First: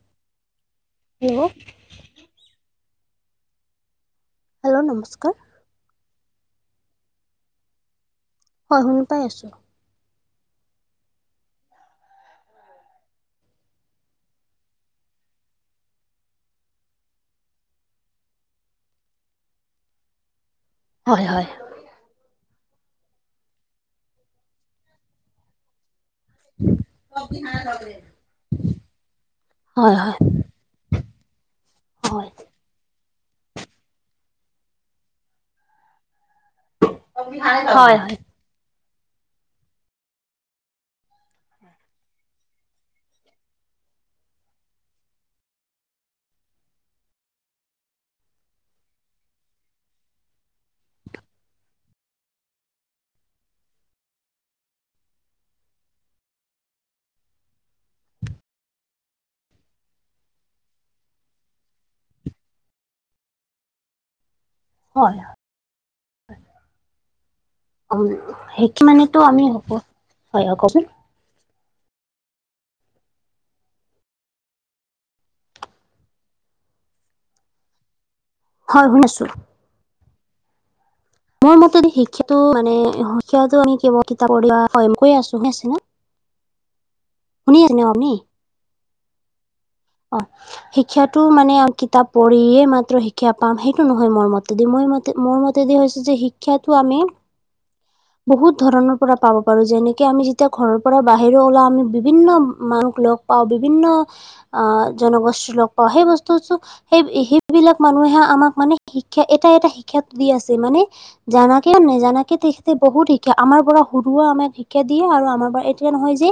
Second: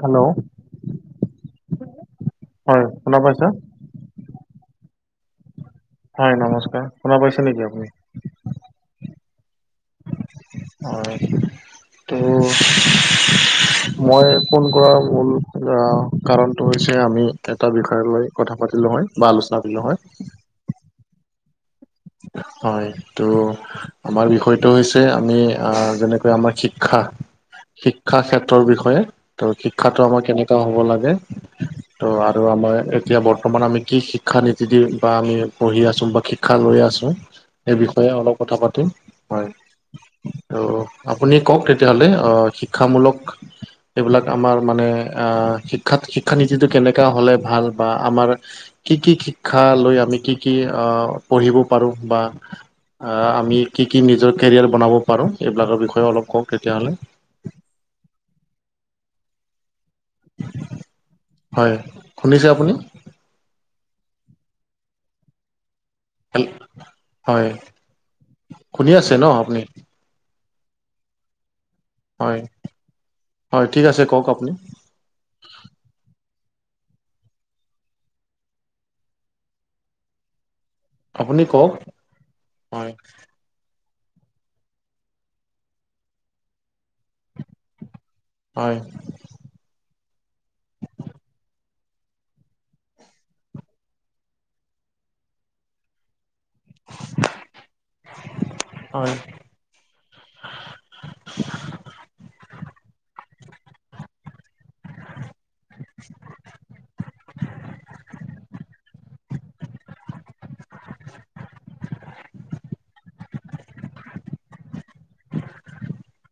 Hello hello হয় শুনা পাইছা? হেল্ল' নমস্কাৰ হয় নমস্কাৰ শুনা পাইছে নেকি আপুনি হয় শুনি পাই আছোঁ অয় তো মই ফোন কৰাৰ মূল আ কাৰণটো হৈছে আমি এটা বিষয় লৈ কথা পাতিলো হয় বা আলোচনা কৰিলো হয় হয় হয় হয় তো আমাৰ বিষয়টো হৈছে আমি আ যেনে- কৈ আমাৰ শিক্ষা শিক্ষা ক্ষেত্ৰৰ বিষয়ে ত হয় শিক্ষাটো হয় আমাৰ কেনেকা হ'ব লাগে ত আৰু আমাৰ এতিয়া বৰ্তমান আমি কি শিক্ষা নীতি দি বা আমি পঢ়ি আছো বা শিক্ষা লৈ আছো হয় সেই হয় বিষয়ে অলপ কথা পাতিম হয়। আৰু আপুনি কওক তেতিয়াহলে আহ শিক্ষামূলক এইবিলাক আমাৰ মানে আহ শিক্ষাত শিক্ষানীতিটো কেনেকা হ'লে ভাল বা আমাৰ কি কি শিক্ষা লৈ আমি কি কি আহ পঢ়িব পাৰো বা আহ, আমি কি-কি নিজৰ কেৰিয়াৰ বনাব পাৰো এইবিলাকৰ বিষয়ে অলপ কওক তেতিয়াহ'লে? হয় শুনিছে আপুনি? হয়। হয় অ, সেই কি শুনি আছে মানেটো ন আমি আপুনি হ'ব। হয় অ, কওকচোন? হয়-হয় ঠিক আছে কওক আপুনি? হয় শুনিছো। আপুনি মোৰ কওক মতে শিক্ষাটো মানে হয় শিক্ষাটো আমি কেৱ কিতাপ পঢ়ি বা সয় কৰি আছো আছে না [unintelligible] শুনি আছে ন আপুনি? হয়। অ', শিক্ষাটো মানে অ, কিতাপ পঢ়িয়ে মাত্ৰ শিক্ষা পাম সেইটো নহয় মোৰ মতেদি মই মত মোৰ মতেদি হৈছে যে শিক্ষাটো আমি বহুত ধৰণৰ হয় পৰা পাব পাৰো যেনেকে আমি যেতিয়া ঘৰৰ পৰা বাহিৰও ওলাও আমি বিভিন্ন মানুহ লগ পাও বিভিন্ন অ, জনগোষ্ঠীৰ লগ পাও সেই বস্তুটো সেই-সেইবিলাক মানুহে আমাক মানে শিক্ষা এটা-এটা শিক্ষা দি আছে মানে জানাকেও নাজানাকে তে বহুত শিক্ষা আমাৰ পৰা সৰুৱা আমাক শিক্ষা দিয়ে আৰু আমাৰ পৰা এতিয়া নহয় যে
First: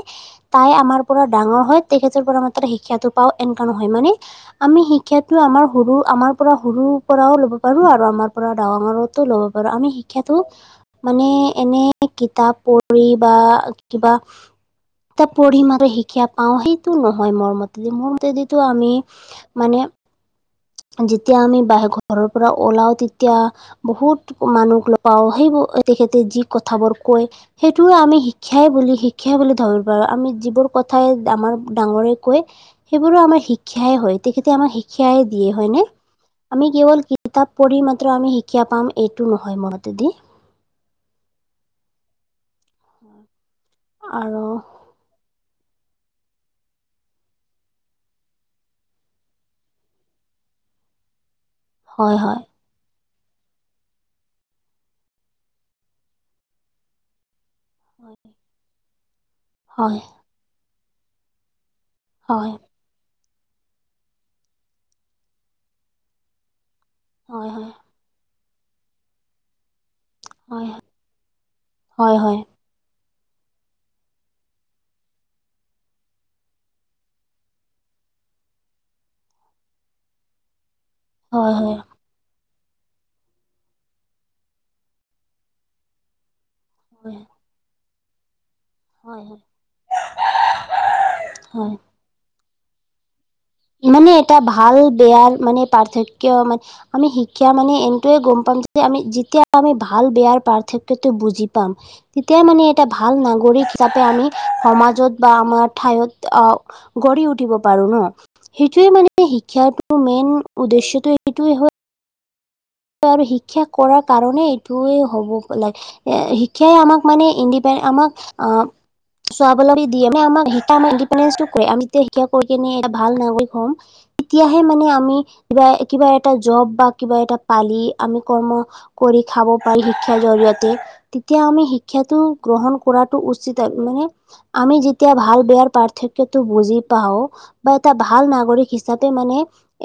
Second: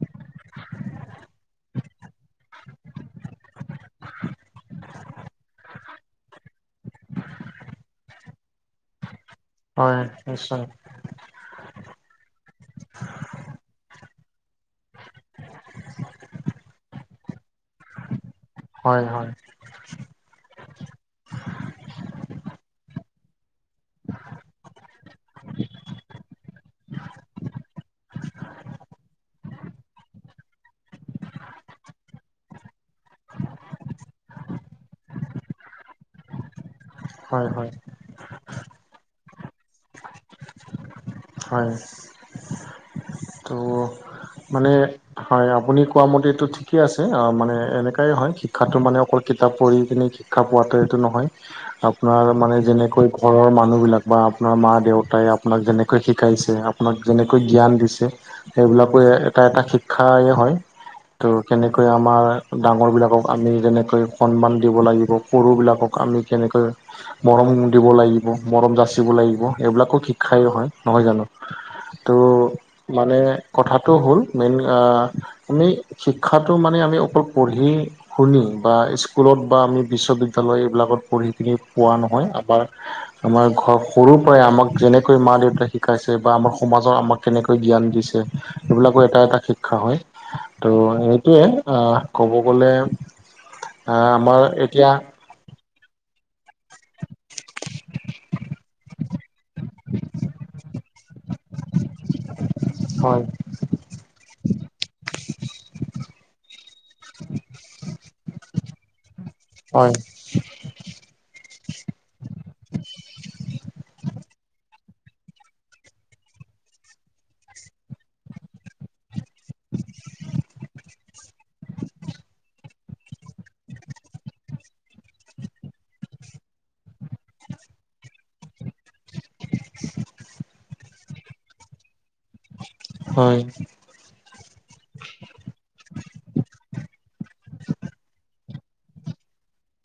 তাই আমাৰ পৰা ডাঙৰ হয় তেখেতৰ পৰা মাত্ৰ শিক্ষাটো পাও এনকা নহয় মানে আমি শিক্ষাটো আমাৰ সৰু আমাৰ পৰা সৰুৰ পৰাও ল'ব পাৰো আৰু আমাৰ পৰা ডাঙৰতও ল'ব পাৰো। ধৰ আমি হয় শিক্ষাটো নিশ্চয় মানে এনে কিতাপ পঢ়ি বা কিবা এটা পঢ়িম আৰু শিক্ষা পাও সেইটো নহয় মোৰ মতেদি মোৰ মতেদি টো আমি হয় হয় মানে যেতিয়া আমি বাহ ঘৰৰ পৰা ওলাও তেতিয়া বহুত মানুহ লগ পাও সেইবোৰ তেখেতে যি কথাবোৰ কয়। সেইটোৱে আমি শিক্ষাই বুলি-শিক্ষাই বুলি ধৰিব পাৰো আমি যিবোৰ কথাই আমাৰ ডাঙৰে কয়। সেইবোৰো আমাৰ শিক্ষাই হয় তেখেতে আমাক শিক্ষাই দিয়ে হয়নে আমি কেৱল হয় কিতাপ হয় পঢ়ি মাত্ৰ আমি শিক্ষ্যা পাম এইটো নহয় মনতে দি হয়। ত' আৰু মানে হয় আপুনি কোৱা মতে এইটো ঠিকে আছে আ মানে এনেকাই হয় শিক্ষাটো মানে অকল কিতাপ পঢ়ি কিনে কি শিক্ষা পোৱাটো এইটো নহয় হয় আপোনাৰ হয় মানে যেনেকৈ ঘৰৰ মানুহ বিলাক বা আপোনাৰ মা-দেউতাই আপোনাক যেনেকৈ শিকাইছে আপোনাক যেনেকৈ জ্ঞান দি ছে সেইবিলাকো এ এটা-এটা হয় শিক্ষাই হয়। তো কেনেকৈ আমাৰ হয়, ডাঙৰবিলাকক আমি যেনেকৈ সন্মান দিব লাগিব, সৰুবিলাকক আমি কেনেকৈ মৰম হয়, হয়, দিব লাগিব। মৰম যাচিব লাগিব এইবিলাকো শিক্ষাই হয়, নহয় জানো ত হয়, হয়, মানে কথাটো হ'ল মেইন আমি শিক্ষাটো মানে আমি অকল পঢ়ি শুনি বা স্কুলত বা আমি বিশ্ববিদ্যালয় এইবিলাকত পঢ়ি পিনি হয়, হয়, হয়। পোৱা নহয় আবাৰ আমাৰ ঘৰ সৰু পৰাই আমাক যেনেকৈ মা- দেউতা শি শিকাইছে বা আমাৰ সমাজত আমাক কেনেকৈ জ্ঞান দিছে। সেইবিলাকো হয়, এটা-এটা হয়, শিক্ষা হয় ত' এইটোৱে হয়, আহ ক'ব গ'লে আহ মানে এটা আমাৰ এতিয়া ভাল-বেয়াৰ মানে পাৰ্থক্য মান আমি শিক্ষা মানে এইটোয়ে গম পাম যে, আমি যেতিয়া আমি ভাল বেয়াৰ পাৰ্থক্যটো বুজি পাম। তেতিয়া মানে এটা ভাল হয় নাগৰিক হিচাপে আমি সমাজত বা আমাৰ ঠাইত আহ গঢ়ি উঠিব পাৰো ন। সেইটোৱে মানে হয় শিক্ষাটো মেইন উদ্দেশ্যটো এইটোয়ে হয়। আৰু শিক্ষা কৰাৰ কাৰণে এইটোয়ে হ'ব লাগে। শিক্ষাই আমাক মানে ইণ্ডিপেন আমাক আহ স্বাৱলম্বী দিয়ে ন আমাক আমাৰ ইনডিপেডেটো আমি শিক্ষা কৰি কিনে এটা ভাল নাগৰিক হ'ম। [unintelligible] তেতিয়াহে মানে আমি কিবা কিবা এটা জব বা কিবা এটা পালি আমি কৰ্ম কৰি খাব পাৰি শিক্ষাৰ জৰিয়তে। তেতিয়া আমি শিক্ষাটো গ্ৰহণ কৰাটো হয় উচিত আৰু মানে আমি যেতিয়া ভাল বেয়াৰ পাৰ্থক্যটো বুজি পাওঁ বা এটা ভাল নাগৰিক হিচাপে মানে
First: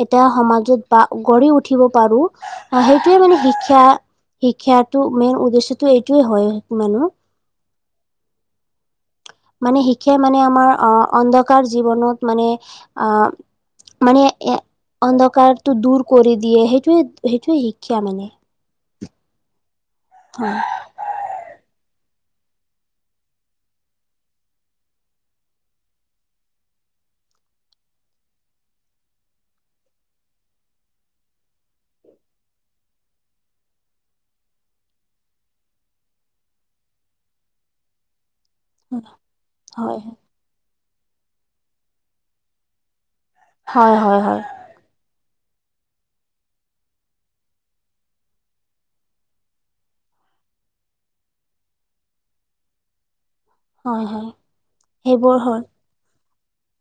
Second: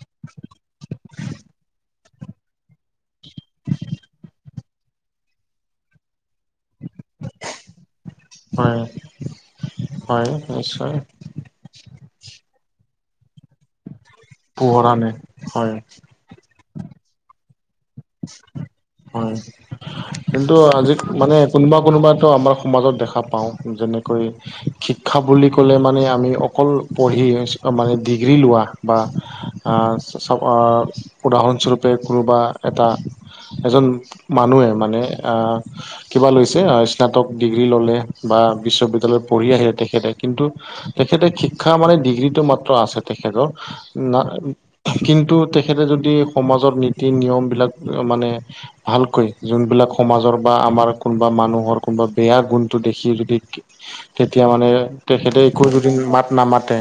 এটা সমাজত বা গঢ়ি উঠিব পাৰোঁ। আ সেইটোৱে মানে শিক্ষা শিক্ষাটো মেইন উদ্দেশ্যটো এইটোৱে হয় মানুহ। হয় মানে শিক্ষাই হয় মানে আমাৰ অ নিশ্চয় অনদক কাৰ জীৱনত মানে মানে পোহৰা নাই হয় অন্ধকাৰটো দূৰ কৰি দিয়ে সেইটোৱে সেইটোৱে শিক্ষা মানে। হয়, কিন্তুটো আজি মানে কোনবা কোনবাটো আমাৰ সমাজত দেখা পাওঁ যেনেকৈ শিক্ষা বুলি ক'লে মানে আমি অকল পঢ়ি মানে ডিগ্ৰী লোৱা বা আ চাবা উদাহৰণ স্বৰূপে কোনোবা এটা এজন মানুহে মানে আ কিবা লৈছে স্নাতক ডিগ্ৰী ল'লে বা বিশ্ববিদ্যালয়ত পঢ়ি আহিলে হয় তেখেতে। কিন্তু তেখেতে শিক্ষা মানে ডিগ্ৰীটো মাত্ৰ আছে তেখেতৰ। হয় হয় না হয় হয় কিন্তু তেখেতে যদি সমাজত নীতি-নিয়ম বিলাক মানে ভালকৈ যোনবিলাক সমাজৰ বা আমাৰ কোনবা মানুহৰ কোনোবা বেয়া গুণটো দেখি যদি হয় হয় তেতিয়া মানে সেইবোৰ তেখেতে হ'ল একো যদি মাত নামাতে,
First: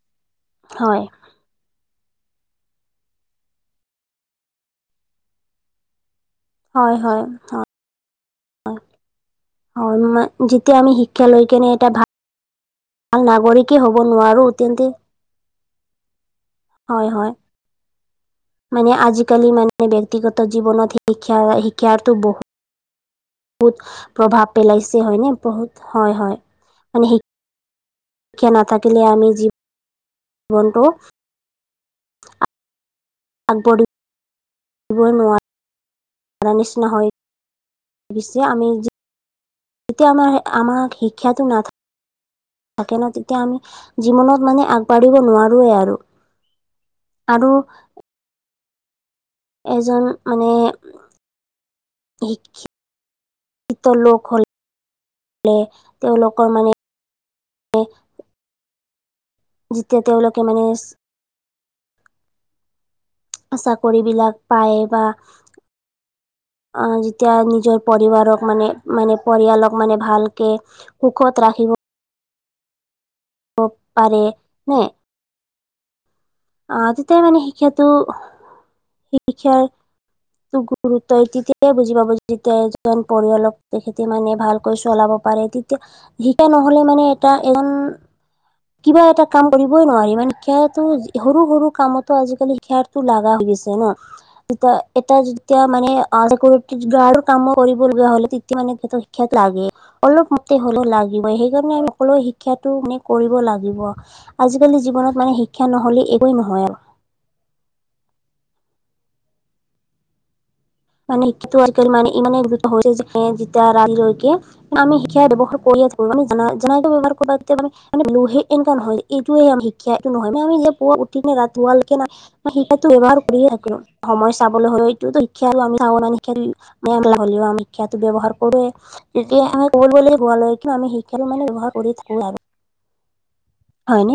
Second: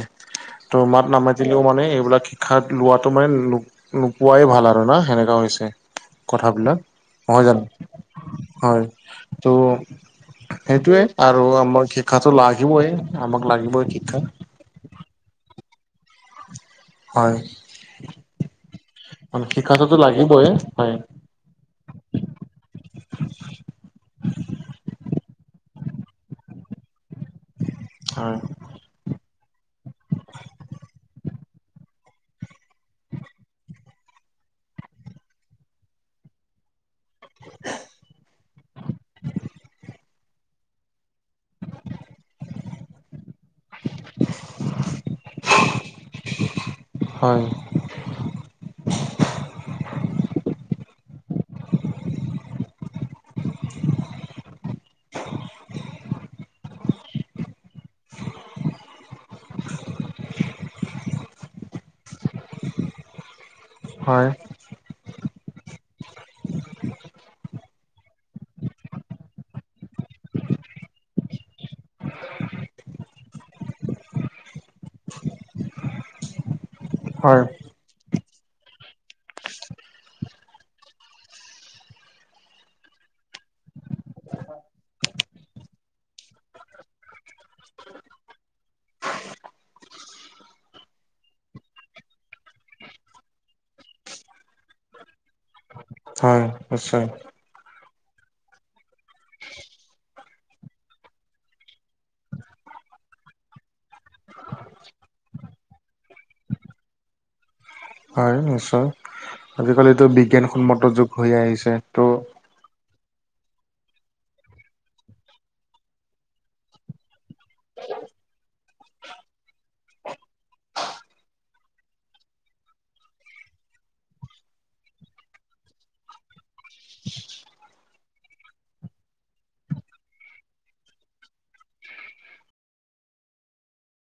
ত হয় মাত নামা তিলেও মানে এইবিলাক শিক্ষাত লোৱাটো মানে নো-নোপোৱাই ভাল আৰু না সেনেকা হৈছে। কথাবিলাক হয় হয় নহয় জানো, হয়। ত' হয় যেতিয়া আমি সেইটোৱে শিক্ষা আৰু লৈ কেনে আমাক এটা শিক্ষাটো লাগিবই, ভাল আমাক নাগৰিকে লাগিবই হ'ব শিক্ষা। নোৱাৰো তেন্তে হয়, হয়। মানে আজি-কালি মানে শিক্ষাটোতো ব্যক্তিগত লাগিবই জীৱনত হয় শিক ক্ষা শিক্ষাৰটো বহুত বহুত প্ৰভাৱ পেলাইছে হয় নে? বহুত হয় হয় মানে শি হয় ক্ষা নাথাকিলে আমি জী ৱনটো [inaudible] আগবঢ়ি ব নোৱা ৰা নিচিনা হয়। পিছে আমি যি এতিয়া আমাৰ আমাক শিক্ষাতো নাথাক নাথাকে ন তেতিয়া আমি জীৱনত মানে আগবাঢ়িব নোৱাৰোৱেই আৰু। হয়। আৰু এজন মানে শিক্ষি [unintelligible] শিক্ষিত লোক হ লে তেওঁলোকৰ মানে যেতিয়া তেওঁলোকে মানে হয় চাকৰিবিলাক পায় বা আ যেতিয়া নিজৰ পৰিবাৰক মানে মানে পৰিয়ালক মানে ভালকে সুখত ৰাখিব [unintelligible] পাৰে নে আ তেতিয়া মানে হয় শিক্ষাটো শিক্ষাৰ গুৰুত্ব তেতিয়াহে বুজি পাব যেতিয়া এজন পৰিয়ালক তেখেতে মানে ভালকৈ চলাব পাৰে তেতিয়া শিক্ষা নহ'লে মানে এটা এজন কিবা এটা কাম কৰিবই নোৱাৰি মানে শিক্ষাটো যি সৰু-সৰু কামতো আজি-কালি শিক্ষাটো লাগা হৈ গৈছে ন। এটা এতিয়া যেতিয়া মানে [unintelligible] অ হয় চিকৰটি নিশ্চয় গাৰডৰ কাম কৰিবলগীয়া হ'লে তেতিয়া মানে শিক্ষাটো লাগে। অলপমতে হলেও লাগিবই সেইকাৰণে আমি সকলো শিক্ষাটো মানে কৰিব লাগিব। আজিকালি জীৱনত মানে শিক্ষা নহ'লে একোৱেই নহয় আৰু। হয় নিশ্চয় আজিকালিতো বিজ্ঞানসন্মত যুগ মানে হৈ [unintelligible] আহিছে আজিকালি মানে ত' ইমানেই হৈছে যে যেতিয়া [unintelligible] লৈকে। [unintelligible] এইটোৱেই আমি শিক্ষা এইটো নহয় [unintelligible] মই শিক্ষাতো ব্যৱহাৰ কৰিয়েই থাকো, সময় চাবলৈ হ'লে এইটোতো- [unintelligible] তেতিয়া আমাৰ কব গলে হোৱা লৈকে আমি শিক্ষাটো মানে ব্যৱহাৰ কৰি থাকো আৰু। হয় নে